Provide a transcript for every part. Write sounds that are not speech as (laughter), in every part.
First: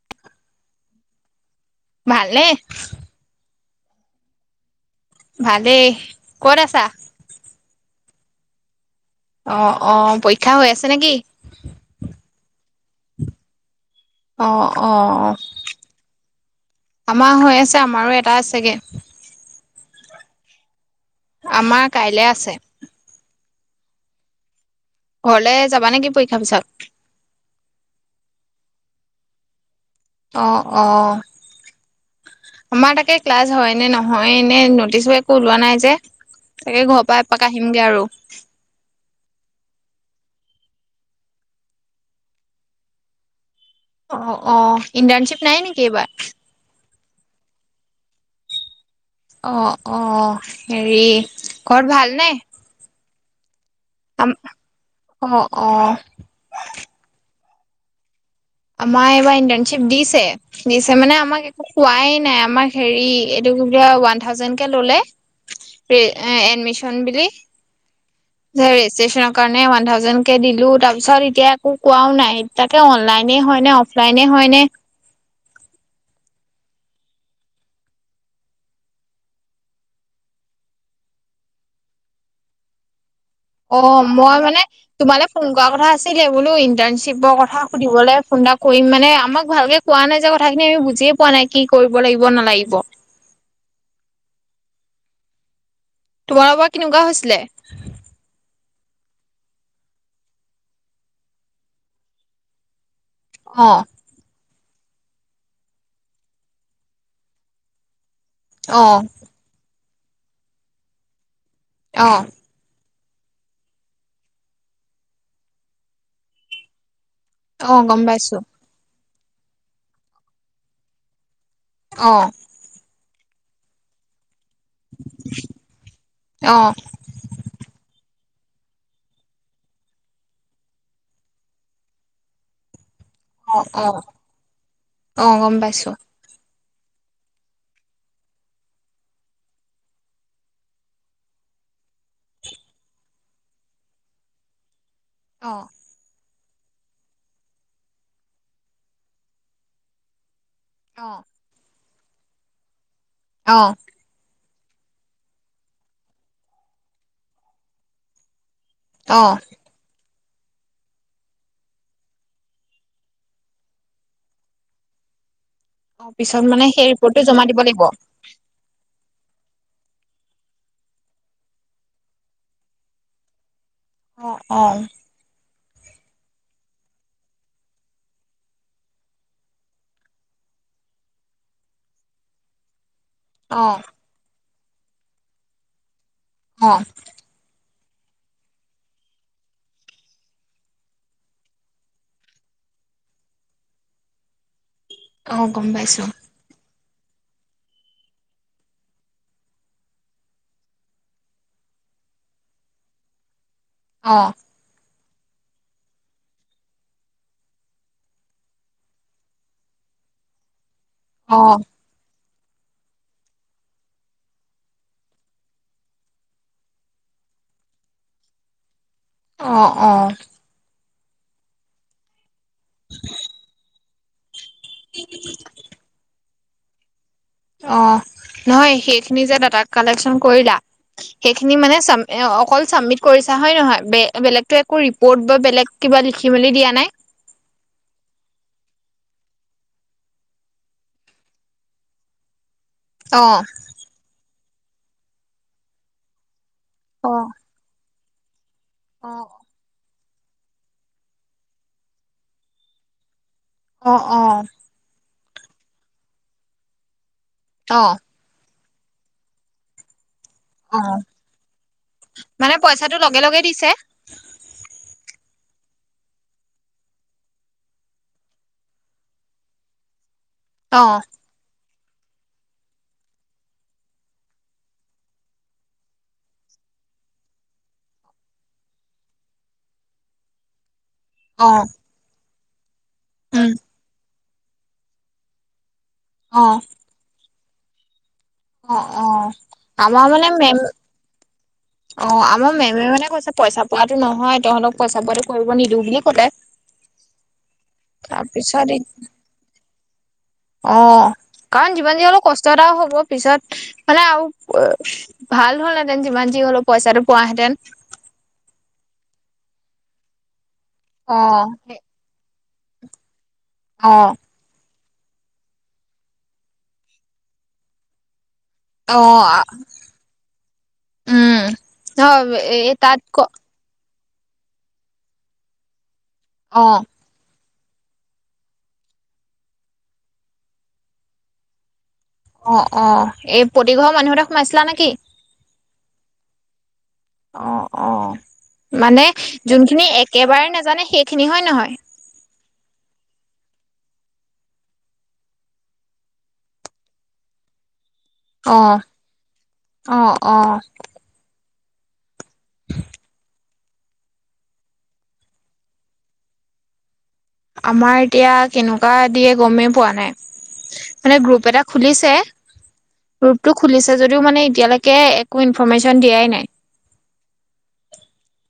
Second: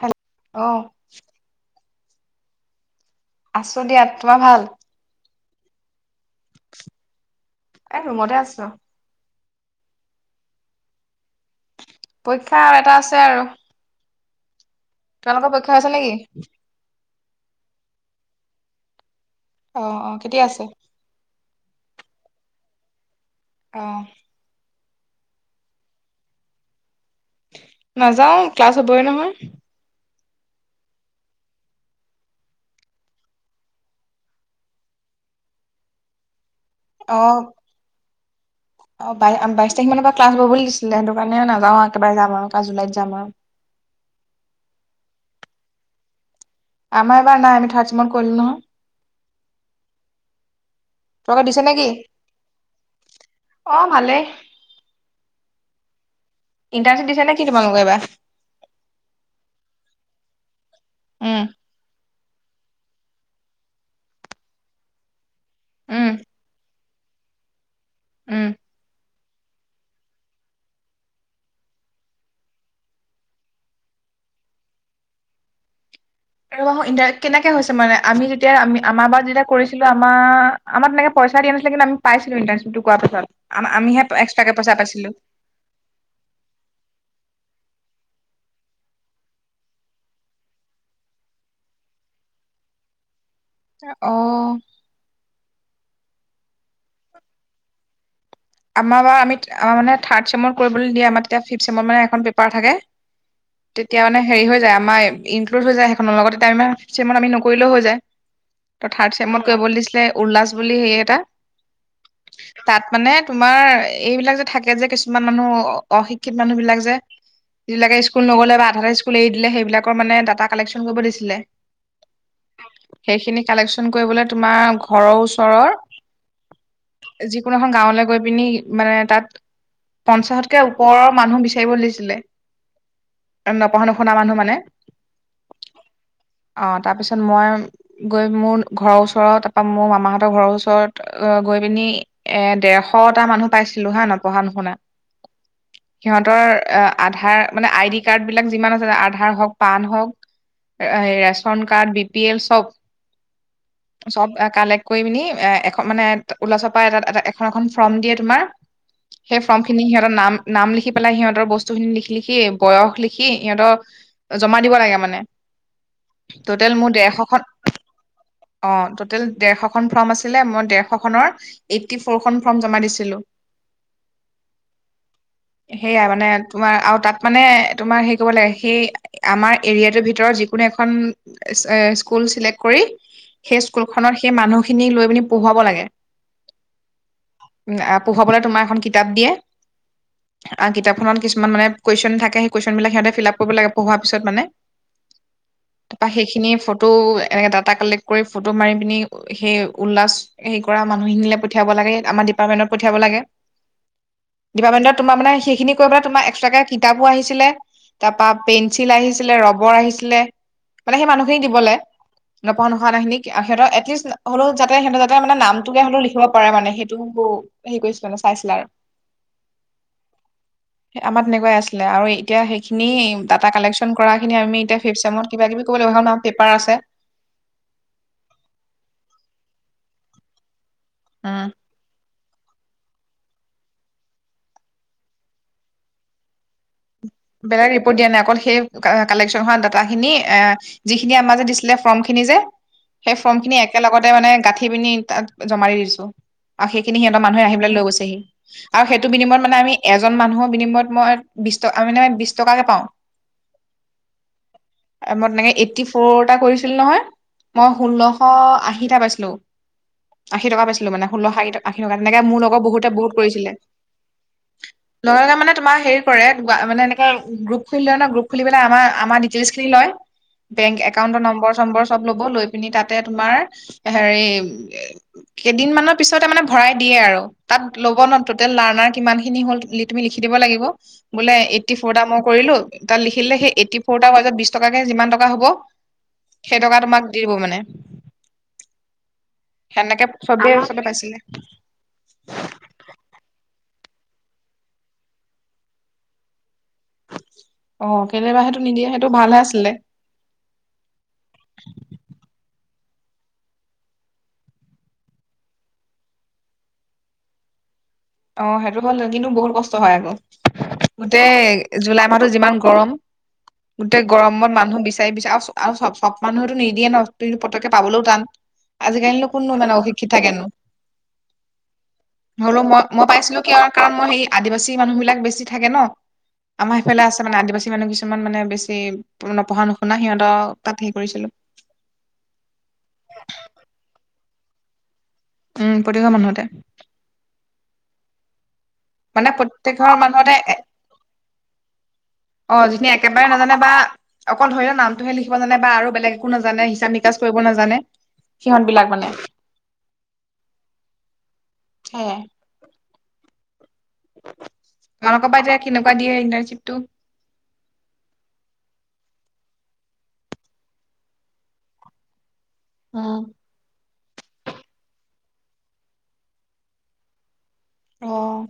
হেল, অ। ভালনে? আছো দিয়া তোমাৰ ভাল? ভালেই। ক'ত আছা? এহ ৰুমতে আছোঁ। অ' অ' পৰীক্ষা হৈ আছে নেকি? পৰীক্ষা আৰু এটা আছে আৰু। অ'। অ', তোমালোকৰ পৰীক্ষা আছে নেকি আমাৰ হৈ আছে। আমাৰো এটা আছেগে। অ' অ' কেতিয়া আছে? আমাৰ কাইলে আছে। অহ। ঘৰলে যাবা নেকি পৰীক্ষা পিছত? নাযাও ক্লাছ হ'বই নহয়। অ', অ'। আমাৰ তাকে ক্লাছ হয় নে নহয় এনে নটিচবোৰ একো ওলোৱা নাই যে। তাকে ঘৰৰ অ পৰা এপাক আহিমগে আৰু। চে সিমানৰ পৰা ক্লাছ হব বুলি দিছিলে সেইটো কাৰণে নাযাওঁ আৰু একেবাৰে যাম আৰু একে জুলাইত যাম আৰু। অ' অ'। ইণ্টাৰ্ণশ্বিপ নাই নেকি এইবাৰ? আমাৰ এইবাৰ নাই, আমি থাৰ্ড ছেমত কৰিলো নহয়। অ', অ'। হেৰি তোমালোকৰ দিছে নেকি ঘৰত ভালনে? অ ভালেই আম - অ' অ'। (inaudible) ইণ্টাৰ্ণশ্বিপ দিছা নেকি তোমালোকে এইবাৰ? আমাৰ এইবাৰ ইণ্টাৰ্ণশ্বিপ দিছে। দিছে মানে উম আমাক একো কোৱাই নাই আমাক হেৰি এটো কি বুলি কয় ওৱান থাউজেণ্ডকে ললে, উম (unintelligible) এডমিচন বুলি। উম (unintelligible) কাৰণে ওৱান থাউজেণ্ড কে দিলোঁ, তাৰ পিছত এতিয়া একো কোৱাও নাই, তাকে অনলাইন নে হয়নে, অফলাইনে হয় নে (unintelligible) কেনেকে হৈছে মানে, আমি যেতিয়া আমি - আমাৰ বাৰ যেতিয়া কৰিছিলো আমাৰ - আমাৰ তেনেকে পইচা দিয়া নাছিলে কিন্তু আমি পাইছিলো ইণ্টাৰ্ণশ্বিপটো পাছত। আম- আমিহে অ' মই এক্সট্ৰাকে মানে পইচা পাইছিলো তোমালে ফোন কৰা কথা আছিলে বোলো ইণ্টাৰ্ণশ্বিপৰ কথা সুধিবলে ফোন এটা কৰিম মানে, আমাক ভালকে কোৱা নাই যে কথাখিনি, আমি বুজিয়ে পোৱা নাই কি কৰিব লাগিব নালাগিব। অঁ। (unintelligible) কেনেকুৱা হৈছিলে? আমাৰ বাৰ আমি আমাৰ মানে থাৰ্ড চেমৰ কৰিবলে দিয়ে আমাৰ তেতিয়া ফিপ চেমৰ মানে এখন পেপাৰ থাকে অ তেতিয়া মানে হেৰি হৈ যায় (unintelligible) ইনক্লুদ হৈ যায় সেইখনৰ লগত (unintelligible) আমি নকৰিলেও হৈ যায়। অ তই থাৰ্ড চেমত কৰিব দিচ উল্লাস বুলি সেই এটা অহ তাত মানে তোমাৰ এইবিলাক যে থাকে যে কিছুমান মানুহ অশিক্ষিত মানুহ বিলাক যে অ যিবিলাকে গম পাই স্কুল নগ'লে বা আধাতে স্কু স্কুল এৰি দিলে সেইবিলাকৰ মানে ডাটা কালেকন কৰিব দিছিলে অ সেইখিনি কালেকচন কৰিবলে তোমাৰ ঘৰৰ ওচৰৰ অ যিকোনো এখন গাঁৱলে গৈ পিনি মানে তাত পঞ্চাশতকে ওপৰৰ মানুহ বিচাৰিব দিছিলে অ নপঢ়া অ নুশুনা মানুহ মানে অ গম পাইছো অ তাৰপিছত মই গৈ মোৰ ঘৰৰ ওচৰত তাপা মোৰ মামাহঁতৰ ঘৰৰ ওচৰত গৈ পিনি এ ডেৰশটা মানুহ পাইছিলো হয় নপঢ়া নুশুনা অ সিহঁতৰ আ আধাৰ মানে আইডি কাৰ্ড বিলাক যিমান আছে আধাৰ হওক পান হওক অ', ration card B P L চব অ', চব এক কালেক্ট কৰি পিনি এ এখন মানে ওলচপাই এটা এ এখন এখন ফৰ্ম দিয়ে তোমাৰ অ', সেই ফৰ্ম খিনি সিহঁতৰ নাম নাম লিখি পেলাই সিহঁতৰ বস্তুখিনি লিখ লিখি বয়স লিখি সিহঁতৰ জমা দিব লাগে মানে অ পিছত মানে টোটেল সেই মোৰ ৰিপৰ্টটো জমা দিব লাগিব টোতেল ডেৰশ খন ফৰ্ম আছিলে মই ডেৰশ খনৰ এইটটি ফ'ৰ খন ফৰ্ম জমা দিছিলো অ অ সেয়াই মানে তোমাৰ আও তাত মানে তোমাৰ হেৰি ক'ব লাগে সেই আমাৰ এৰিয়াটোৰ ভিতৰত যিকোনো এখন স্কুল চিলেক্ট কৰি সেই অ', স্কুল খনৰ সেই মানুহ খিনি লৈ পিনি পঢ়োব লাগে অ আ পঢ়োবলে তোমাৰ এখন কিতাপ দিয়ে আহ কিতাপখনত কিছুমান মানে কোৱেশ্যন থাকেই কোৱেশ্যন বিলাকি সিহঁতে মানে ফিলাপ কৰিব লাগে পঢ়োৱা পিছত মানে অহ গম পাইছো বা সেইখিনি ফটো এনেকে ডাটা কালেক্ট কৰি ফটো মাৰি পিনি সেই উল্লাস হেৰি কৰা মানুহখিনিলৈ পঠিয়াব লাগে আমাৰ ডিপাৰ্টমেণ্টত পঠিয়াব লাগে। অ', ডিপাৰ্টমেণ্টত তোমাৰ মানে সেই খিনি কৈ পাই তোমাৰ একট্ৰাকে কিতাপো আহিছিলে তাপা পেঞ্চিল আহিছিলে ৰবৰ আহিছিলে মানে সেই মানুহখিনিক অ', দিবলে নপঢ়া নোহোৱা মানুহখিনিক সিহঁতৰ এটলিষ্ট হলেও যাতে সিহতে যাতে মানে নামটোকে হলেও লিখিব পাৰে মানে সেইটোকে হো হেৰি কৰিছিলে মানে চাইছিলা আৰু অঁ অঁ আমাৰ তেনেকুৱাই আছে ছিল আৰু এতিয়া সেইখিনি ডাটা কালেকশ্যন কৰা আমি এতিয়া ফিফট চেমট কিবা কিবি কৰিব লাগিব (unintelligible) পেপাৰ আছে অঁ, নহয় সেইখিনি যে দাতা কালেকচন কৰিলা উম সেইখিনি মানে চাম অকল চাবমিট কৰিছা হয় নহয়, বে বেলেগটো একো ৰিপৰ্ট কিবা লিখিবলৈ দিয়া নাই? বেলেগ ৰিপৰ্ট দিয়া নাই অকল সেই কালেকশ্যন হোৱা ডাটাখিনি এ যিখিনি আমাৰ যে দিছিলে ফৰ্ম খিনি যে সেই ফৰ্ম অ', খিনি একেলগতে মানে গাঠি গাঠি পিনি তাত জমা দি দিছো। সেইখিনি সিহঁতৰ অ', মানুহে আহি পেলাই লৈ গছে। (unintelligible) আৰু সেইটো অ', বিনিময়ত মানে আমি এ এজন মানুহৰ বিনিময়ত মই বিশ টকা অ মানে বিশ টকাকে পাওঁ। অঁ অঁ মই তেনেকে মানে এইট্টি ফ'ৰটা কৰিছিলো নহয় মই অ', ষোল্লশ আশী (unintelligible) থা পাইছিলো (unintelligible) আশী টকা পাইছিলো অ', মানে ষোল্লশ আশী টকা, তেনেকে মোৰ মানে লগত বহুতে পইচাটো বহুত লগে লগে কৰিছিলে, দিছে (unintelligible) মানে তোমাৰ হেৰি কৰে মানে এনেকে গ্ৰুপ খুলি লয় ন গ্ৰুপ খুলি পেলাই আমা আমা ডিটেইলচ খিনি লয় বেংক অ', একাউণ্টৰ নম্বৰ-চম্বৰ চব লব লৈ পিনি তাতে তোমাৰ হেৰি, কেইদিন মানৰ পিছতে মানে ভৰাই দিয়ে আৰু তাত ল'ব ন টোটেল লাৰ্ণাৰ কিমান খিনি হ'ল তুমি লিখি দিব লাগিব বোলে অ', এইটি ফ'ৰটা মোক কৰিলোঁ তাত লিখিলে উম, সেই এইটি ফ'ৰ ত বিশ টকাকে যিমান টকা হ'ব সেই টকা তোমাক দি দিব মানে অঁ অঁ সেনেকে আমাৰ মানে চবে মেম চবে পাইছিলে অঁ আমাৰ মেমে মানে কৈছে পইচা পোৱাটো নহয় তহঁতক পইচা পোৱাটো কৰিব নিদিওঁ বুলি কলে। (inaudible) কেলেবা সেইটো তাৰপিছত নিদিয়ে সেইটো (unintelligible) ভালহে আছিলে অঁ কাৰণ যিমান যি হলেও কষ্ট কষ্ট এটা হ'ব পিছত মানে আৰু ভাল হ'লহেঁতেন যিমান যি হ'লেওঁ পইচাটো পোৱাহেঁতেন। অঁ, সেইটো ভাল ন কিন্তু বহুত কষ্ট হয় আকৌ। অ', গোটেই জুলাই মাহতো যিমান গৰম গোটেই অ', গৰমত মানুহ বিছ (unintelligible) পিছে চব- চব মানুহেতো নিদিয়ে ন, তুমি পতকে পাবলেও টান। আজিকালিনো অঁ, কোননো মানে অশিক্ষিত থাকেনো উম নহ হ'লেও এই মই তাত মই ক পাইছিলো কি কাৰণ মই সেই আদিবাসী মানুহ বিলাক বেছি থাকে ন। আমাৰ অ', সেইফালে আছে মানে আদিবাসী মানুহ কিছুমান মানে বেছি পঢ়া নুশুনা সিঁহতৰ তাত হেৰি কৰিছিলোঁ। সোমাইচিলা নে কি। উম প্ৰতি ঘৰ মানুহতে। অঁ অঁ। মানে প্ৰত্যেক ঘৰ মানুহতে এ, নাজানে সেইখিনি হয় নহয়? অঁ জুনে একেবাৰে নাজানে বা অকল ধৰি লওক নামটোহে লিখিব জানে বা আৰু বেলেগ একো নাজানে হিচাপ নিকাচ কৰিব নাজানে। সিহঁত অঁ, বিলাক মানে অঁ - অঁ। হে তোমালোকৰ বা এতিয়া কেনেকুৱা দিয়ে ইন্টাৰ্শ্বিপটো। আমাৰ এতিয়া কেনেকুৱা দিয়ে গমেই পোৱা নাই, মানে গ্ৰুপ এটা খুলিছে। উম গ্ৰুপটো খুলিছে যদিও মানে এতিয়ালৈকে এ একো ইনফৰৰ্মেশ্যন দিয়াই নাই। অঁ।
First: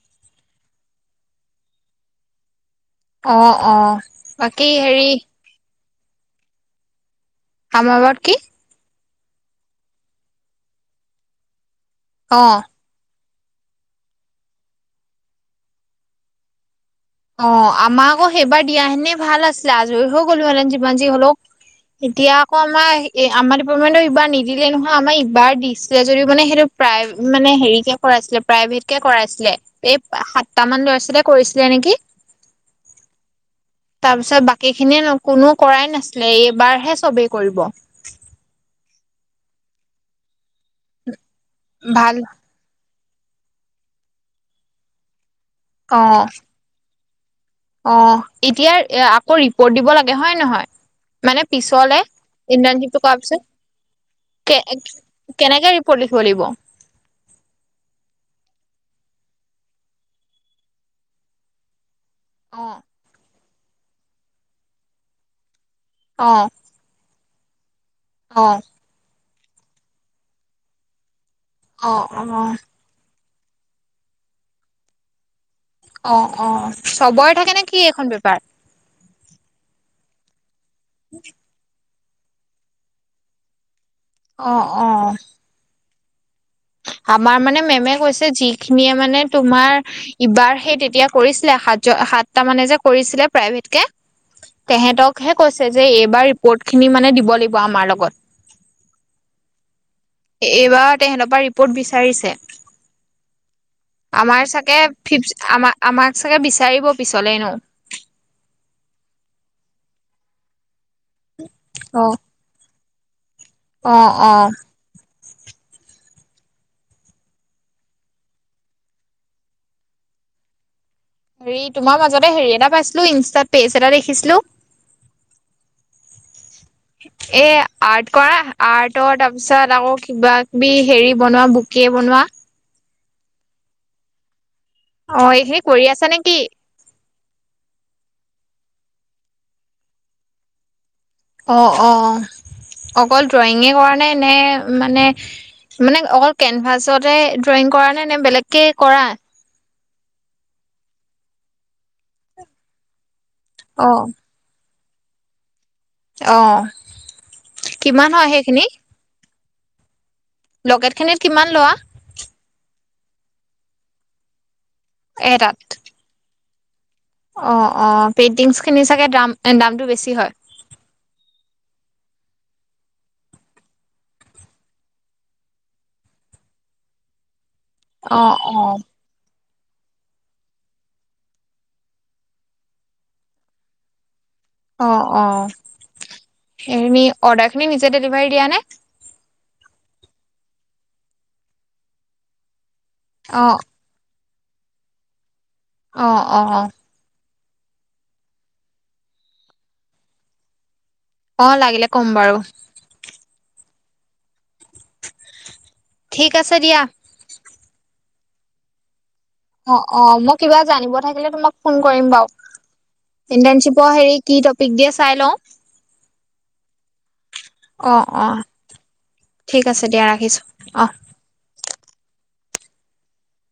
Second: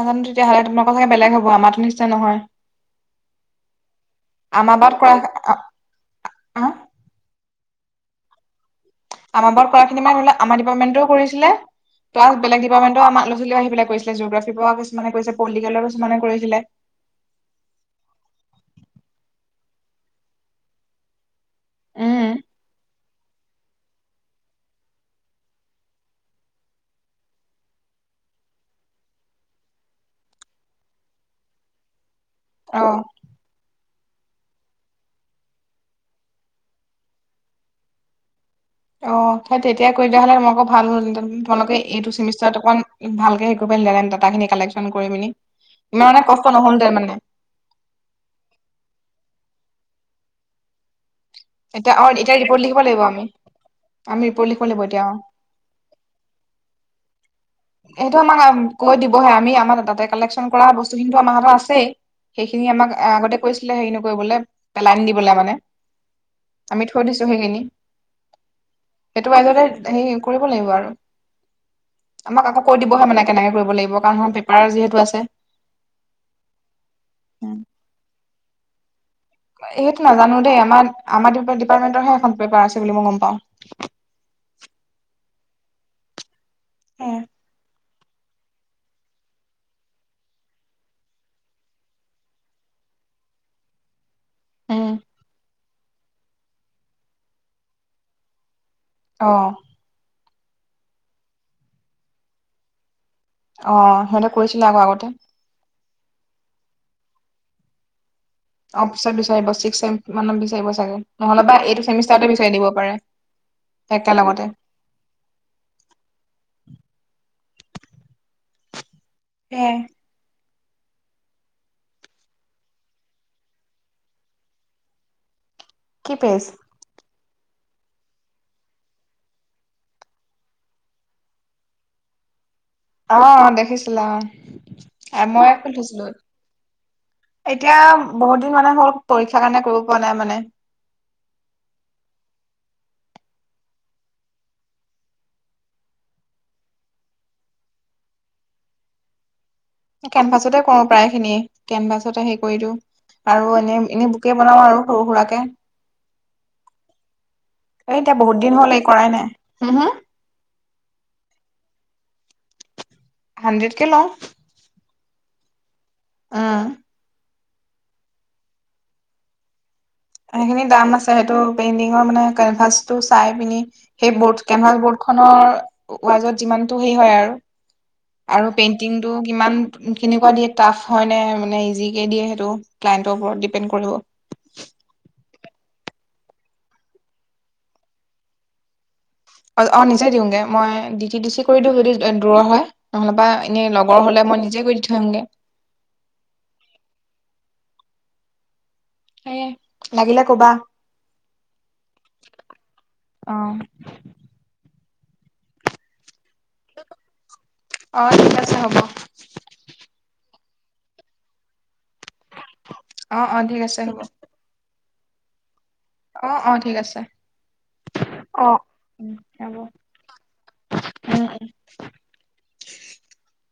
নাজানো তেতিয়াহ'লে তোমালোকৰ চাগে বেলেগ হ'ব, আমাৰটো নিচিনা নহয়। অঁ, অ', বাকী আমাৰ বাৰত হেৰি কৰা আ আহ আমাৰ বাৰত কি? আমাৰ বাৰত কৰাখিনি মানে ধৰি লোৱা, আমাৰ ডিপাৰ্টমেণ্টও কৰিছিলে। প্লাছ অ বেলেগ দিপাৰ্তমেন্তেও আমাৰ (unintelligible) আহি পেলায় কৰিছিল, জিঅগ্ৰফী পৰা কিছুমানে কৰিছিলে, পলিটিকেলৰ কিছুমানে কৰিছিলে। অঁ, আমাক আকৌ সেইবাৰ দিয়া হেতেনে ভাল আছিলে আজৰি হৈ গ'লো হেতেন যিমান যি হ'লেও। এতিয়া আকৌ আমাৰ এ আমাৰ ডিপাৰ্টমেণ্টও এইবাৰ নিদিলে নহয় আমাৰ ইবাৰ দিছিলে যদিও মানে সেইটো প্ৰাই মানে হেৰি কে কৰাইছিলে প্ৰাইভেট কে কৰাইছিলে, এই সাতটা মান ল'ৰা ছোৱালীয়ে কৰিছিলে নেকি। অঁ। তাৰপিছত বাকী খিনিয়ে ন কোনো কৰাই নাছিলে, এইবাৰহে চবেই কৰিব। অঁ, সেই তেতিয়াই কৰি দিয়া হ'লে তোমালোকৰ ভাল হ'ল হেতেন। তোমালোকে এইটো ভাল চেমিষ্টাৰত অকণ ভালকে হেৰী (unintelligible) দাটাখিনি কালেকশ্যন কৰি পিনি। ইমান অ', মানে কষ্ট নহ'ল হতেন মানে। অ' এতিয়া আকৌ, ৰিপৰ্ট দিব লাগে হয় নহয়? মানে এতিয়া পিছলে, অ এতিয়া ৰিপৰ্ট লিখিব ইন্দ্ৰণজীটো লাগিব কৰা আমি পিছত। আমি ৰিপৰ্ট কে লিখিব লাগিব এতিয়া অ কেনেকে ৰিপৰ্ট লিখিব লাগিব? সেইটো আমাক কৈ দিবহে আমি আমাৰ দাতা কালেকশচন কৰা বস্তুখিনিো আমাৰ হাতত আছেই! সেইখিনি অ', আমাক আগতে কৈছিলে হেৰি নকৰিবলৈ, পেলাই নি দিবলৈ মানে। অ', আমি থৈ দিছো হৈ গনি (unintelligible) অ'! সেইটো আগতে, হেই কৰিব লাগিব আৰু আমাক অ', আকৌ কৈ দিবহে মানে কেনেকে কৰিব লাগিব কাৰণ ধ পেপাৰ যিহেতু আছে। অ'-অ' চবৰে থাকে নে কি এখন বেপাৰ? সেইটো নাজানো দেই আমাৰ, আমাৰ তু ডিপাৰটমেণ্টৰ পেপাৰ আছে বুলি মই গম পাও। অ'-অ'। মেমে কৈছে, যিখিনিয়ে মানে তোমাৰ ইবাৰ সেই তেতিয়া কৰিছিলে সাত সাতটা মানে যে কৰিছিলে, প্ৰাইভেট কে! তেহেতকহে কৈছে যে এই বা ৰিপৰ্ট খিনি মানে দিব লাগিব অমাৰ লগত। অঁ। এইবাৰ তে সেন পা কত বিচাৰিছে? অ সিহঁতে আমাৰ কৰিছিলে চাগে আকৌ আগতে ফি', আম, আমাক চাগে বিচাৰিব পিছলে নো অফিচ বিচাৰিব, চিক মানত বিচাৰিব চাগে। নহ'লেব বা এইটো চেমিষ্টাৰ বিচাৰি দিব পাৰে। অ'-অ'। হেয়া'এ। হেৰি তোমাৰ মাজতে হেৰি এটা পাইছিলো, ইনষ্টাত পেজ এটা দেখিছিলো! কি পায়ছ এ আৰ্ট কৰা, আৰ্টৰ, তাৰ পিছত আকৌ কিবা কিবি হেৰি বনোৱা বকে বনোৱা। অঁ দেখিছিলা অঁ। অঁ, এই সে কৰি আছা নেকি? এতিয়া বহুত দিন মানে হ'ল, পৰীক্ষাৰ কাৰণে কৰিব পৰা নাই মানে। অ'অ', অকল ড্ৰয়িঙে কৰা নে? নে মানে, মানে অকল কেনভাছতে ড্ৰয়িং কৰা নাই নে বেলেগকে কৰা কেনভাছতে কৰো প্ৰায় খিনিয়, কেনভাছতে হেৰি কৰি দিওঁ। আৰু এনে অ এনে বোকে বনাও আৰু। শহুোৰাকে। অ। এ কিমান এতিয়া হয় বহুত দিন সেইখিনি হ'ল এই কৰাই নাই। হা হা লকেট খিনিত কিমান লোৱা? হাড্ৰেড কে লও। এতাত। অ অ পেইণ্টিং খিনি চাগে দাম দাম টো বেছি হয়। সেইখিনি দাম আছে হয়তো পেইণ্টিঙৰ মানে কেনভাচটো চাই পিনি সেই বৰ্ড কেনভাছ বৰ্ড খনৰ ৱাজত যিমানটো সেই হয় আৰু। অ', আৰু অ', পেইন্টিংটো কিমান কেনেকুৱা দিয়ে টাফ হয় নে মানে ইজিকে দিয়ে সেইটো ক্লায়ন্টৰ ওপৰত ডিপেণ্ড কৰিব। অঁ অঁ এই অৰ্ডাৰখিনি নিজে ডেলিভাৰী দিয়া নে? অ অ নিজে দিওঁগে মই ডিটি ডিচি কৰি দিওঁ যদি দূৰৰ হয়। নহ'লেবা অ', এনে লগৰ হ'লে মই নি যে কৰি দি ঠয় আহোংগে। অ অ। এয়ে লাগিলে কবা? অ লাগিলে কম বাৰু। অ ঠিক আছে দিয়া। অ ঠিক আছে হ'ব। অ অ মই কিবা জানিব থাকিলে তোমাক ফোন কৰিম বাৰু অ অ ঠিক আছে ইণ্টাৰ্নশ্বিপৰ হ'ব হেৰি কি টপিক দিয়ে চাই লওঁ। অ, অ ঠিক আছে অ হব উ ঠিক উ। আছে দিয়া ৰাখিছোঁ অ'। (inaudible)